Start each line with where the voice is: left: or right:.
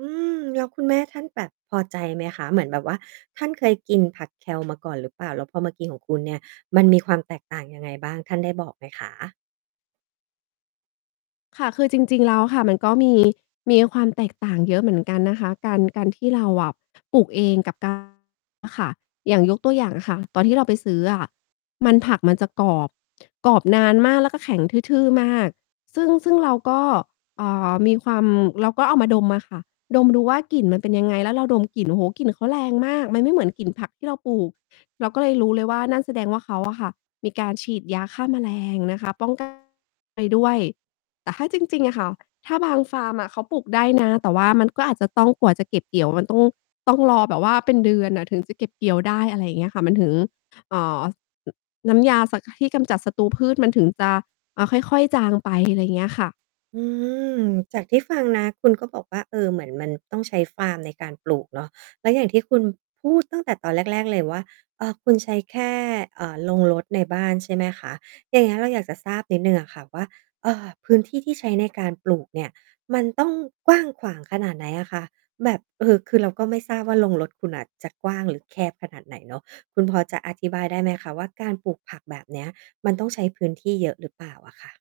right: อืม แล้วคุณแม่ท่านแบบพอใจไหมคะ? เหมือนแบบว่า ท่านเคยกินผัก Kale มาก่อนหรือเปล่า? แล้วพอมากิน ของคุณเนี่ย มันมีความแตกต่างยังไงบ้าง ท่านได้บอกไหมคะ?
left: ค่ะ คือจริง ๆ แล้วค่ะ มันก็มี มีความแตกต่างเยอะเหมือนกันนะคะ การ การที่เราอะปลูกเอง กับ การ ค่ะ อย่างยกตัวอย่างอะค่ะ ตอนที่เราไปซื้ออะ มัน ผักมันจะกรอบ กรอบนานมาก แล้วก็แข็งทื่อ ๆ มาก ซึ่ง ซึ่งเราก็ อ่า มีความ เราก็เอามาดมอะค่ะ ดมดูว่ากลิ่นมันเป็นยังไง แล้วเราดมกลิ่น โอ้โฮ กลิ่นเขาแรงมาก มันไม่เหมือนกลิ่นผักที่เราปลูก เราก็เลยรู้เลยว่า นั่นแสดงว่าเขาอะค่ะ มีการฉีดยาฆ่าแมลงนะคะ ป้อง กัน ไปด้วย แต่ถ้าจริง ๆ อะค่ะ ถ้าบางฟาร์มอะเขาปลูกได้นะ แต่ว่ามันก็อาจจะต้อง กว่าจะเก็บเกี่ยว มันต้อง ต้องรอแบบว่าเป็นเดือนอะ ถึงจะเก็บเกี่ยวได้ อะไรอย่างเงี้ยค่ะ มันถึง อ่า น น้ำยา ส ที่กำจัดศัตรูพืช มันถึงจะ อ่า ค่อย ๆ จางไป อะไรอย่างเงี้ยค่ะ
right: อืม จากที่ฟังนะ คุณก็บอกว่า เออ เหมือนมันต้องใช้ฟาร์มในการปลูกเนาะ แล้วอย่างที่คุณพูด ตั้งแต่ตอนแรก ๆ เลยว่า เอ่อ คุณใช้แค่ เอ่อ โรงรถในบ้าน ใช่ไหมคะ? อย่างเงี้ยเราอยากจะทราบนิดหนึ่งอะค่ะว่า เอ่อ พื้นที่ที่ใช้ในการปลูกเนี่ย มันต้องกว้างขวางขนาดไหนอะคะ? แบบ เออ คือเราก็ไม่ทราบว่าโรงรถคุณน่ะจะกว้างหรือแคบขนาดไหนเนาะ คุณพอจะอธิบายได้ไหมคะว่า การปลูกผักแบบเนี้ย มันต้องใช้พื้นที่เยอะหรือเปล่าอะค่ะ?